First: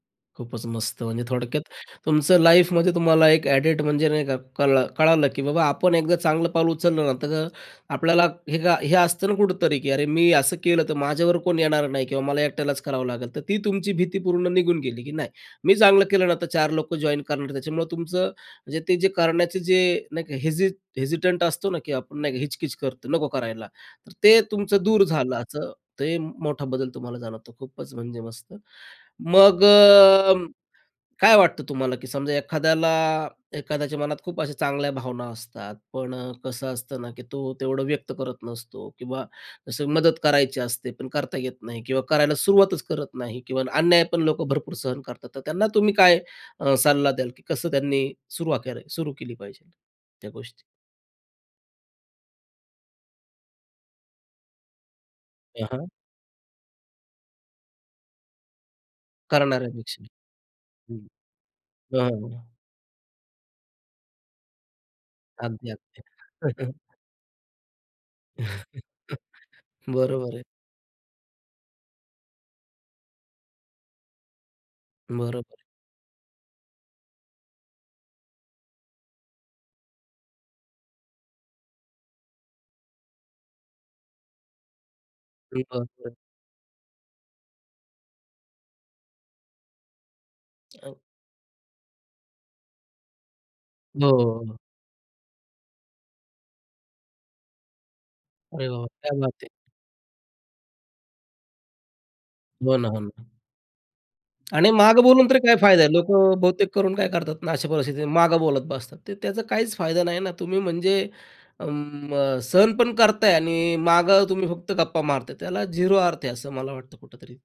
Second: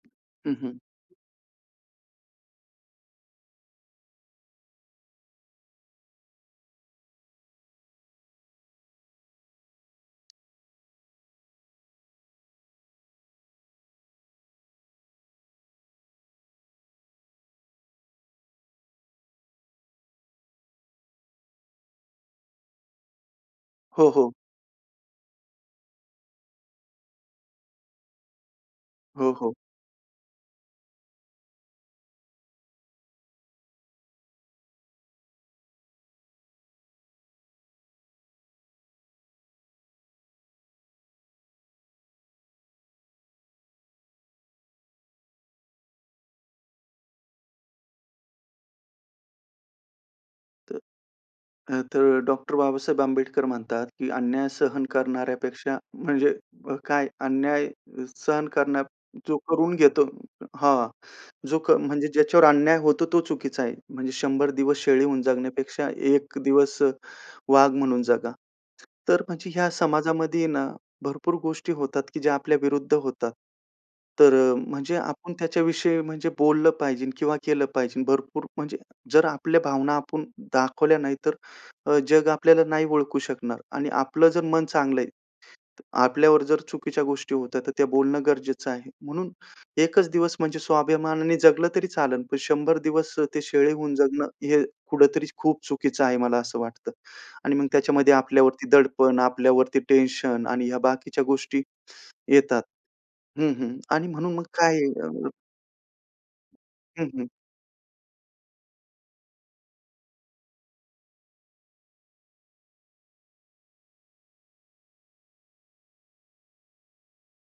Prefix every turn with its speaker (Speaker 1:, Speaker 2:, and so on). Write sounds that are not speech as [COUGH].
Speaker 1: हं,
Speaker 2: खूपच
Speaker 1: हं.
Speaker 2: मस्त. म्हणजे थोडक्यात तुमचं लाईफमध्ये तुम्हाला एक अ‍ॅडिट म्हणजे नाही का कळ कळालं, की बाबा आपण एकदा चांगलं पाऊल उचललं ना, तर आपल्याला हे काय हे असतं ना कुठेतरी, की अरे, मी असं केलं तर माझ्यावर कोण येणार नाही किंवा मला एकट्यालाच करावं लागेल. तर ती तुमची भीती पूर्ण निघून गेली की नाही, मी चांगलं केलं ना, तर चार लोकं जॉइन करणार. त्याच्यामुळे तुमचं म्हणजे ते जे करण्याचे जे नाही का हेजी हेजिटंट असतो ना, की आपण नाही हिच-किच करतो, नको करायला,
Speaker 1: हो,
Speaker 2: तर
Speaker 1: हो.
Speaker 2: ते तुमचं दूर झालं, असं ते मोठा बदल तुम्हाला जाणवतो. खूपच म्हणजे मस्त
Speaker 1: हो, हो.
Speaker 2: मग अ, काय वाटतं तुम्हाला, की समजा एखाद्याला एखाद्याच्या मनात खूप अशा चांगल्या भावना असतात, पण अ, कसं असतं ना, की तो तेवढं व्यक्त करत नसतो किंवा असं मदत करायची असते, पण करता येत नाही किंवा करायला सुरुवातच करत नाही किंवा अन्याय पण लोकं भरपूर सहन करतात. तर त्यांना तुम्ही काय अ, सल्ला अ, द्याल, की कसं त्यांनी सुरुवात करावी सुरू केली पाहिजे त्या गोष्टी?
Speaker 1: तर, अ, तर डॉक्टर बाबासाहेब आंबेडकर म्हणतात, की अन्याय सहन
Speaker 2: हां,
Speaker 1: करणाऱ्यापेक्षा,
Speaker 2: हां.
Speaker 1: म्हणजे अ, काय, अन्याय सहन करण्या जो करून घेतो
Speaker 2: करणाऱ्यापेक्षा
Speaker 1: हां,
Speaker 2: हं,
Speaker 1: जो क म्हणजे ज्याच्यावर
Speaker 2: हां.
Speaker 1: अन्याय होतो तो चुकीचा आहे. म्हणजे 100 दिवस शेळी होऊन
Speaker 2: अगदी,
Speaker 1: जगण्यापेक्षा
Speaker 2: अगदी.
Speaker 1: 1 दिवस
Speaker 2: [CHUCKLES]
Speaker 1: वाघ म्हणून जगा.
Speaker 2: [CHUCKLES]
Speaker 1: तर म्हणजे ह्या
Speaker 2: बरोबर आहे.
Speaker 1: समाजामध्ये ना भरपूर गोष्टी होतात, की ज्या आपल्या विरुद्ध होतात. तर अ, म्हणजे आपण
Speaker 2: बरोबर आहे.
Speaker 1: त्याच्याविषयी म्हणजे बोललं पाहिजे किंवा केलं पाहिजे. भरपूर म्हणजे जर आपल्या भावना आपण दाखवल्या नाही, तर अ, जग आपल्याला नाही ओळखू शकणार आणि आपलं जर मन चांगलं आहे,
Speaker 2: मी [UNINTELLIGIBLE]
Speaker 1: आपल्यावर जर चुकीच्या गोष्टी होत्या, तर त्या बोलणं गरजेचं आहे. म्हणून 1चं दिवस म्हणजे
Speaker 2: अ
Speaker 1: स्वाभिमानाने जगलं तरी चालेल, पण 100 दिवस अ, ते शेळी होऊन जगणं
Speaker 2: हो.
Speaker 1: हे कुठेतरी खूप चुकीचं आहे, मला असं वाटतं आणि मग त्याच्यामध्ये आपल्यावरती
Speaker 2: अरे बाबा, क्या
Speaker 1: दडपण,
Speaker 2: बात है.
Speaker 1: आपल्यावरती टेन्शन आणि ह्या बाकीच्या गोष्टी येतात
Speaker 2: हो ना, हो ना.
Speaker 1: हं, हं, आणि म्हणून मग
Speaker 2: आणि
Speaker 1: काय
Speaker 2: मागं
Speaker 1: अ
Speaker 2: बोलून तरी काय फायदा आहे. लोकं बहुतेक करून काय
Speaker 1: हं, हं.
Speaker 2: करतात ना अशा परिस्थितीत, मागं बोलत बसतात ते. त्याचा काहीच फायदा नाही ना, तुम्ही म्हणजे अं, सहन पण करताय आणि मागं तुम्ही फक्त गप्पा मारताय, त्याला झिरो अर्थ आहे असं मला वाटतं कुठेतरी.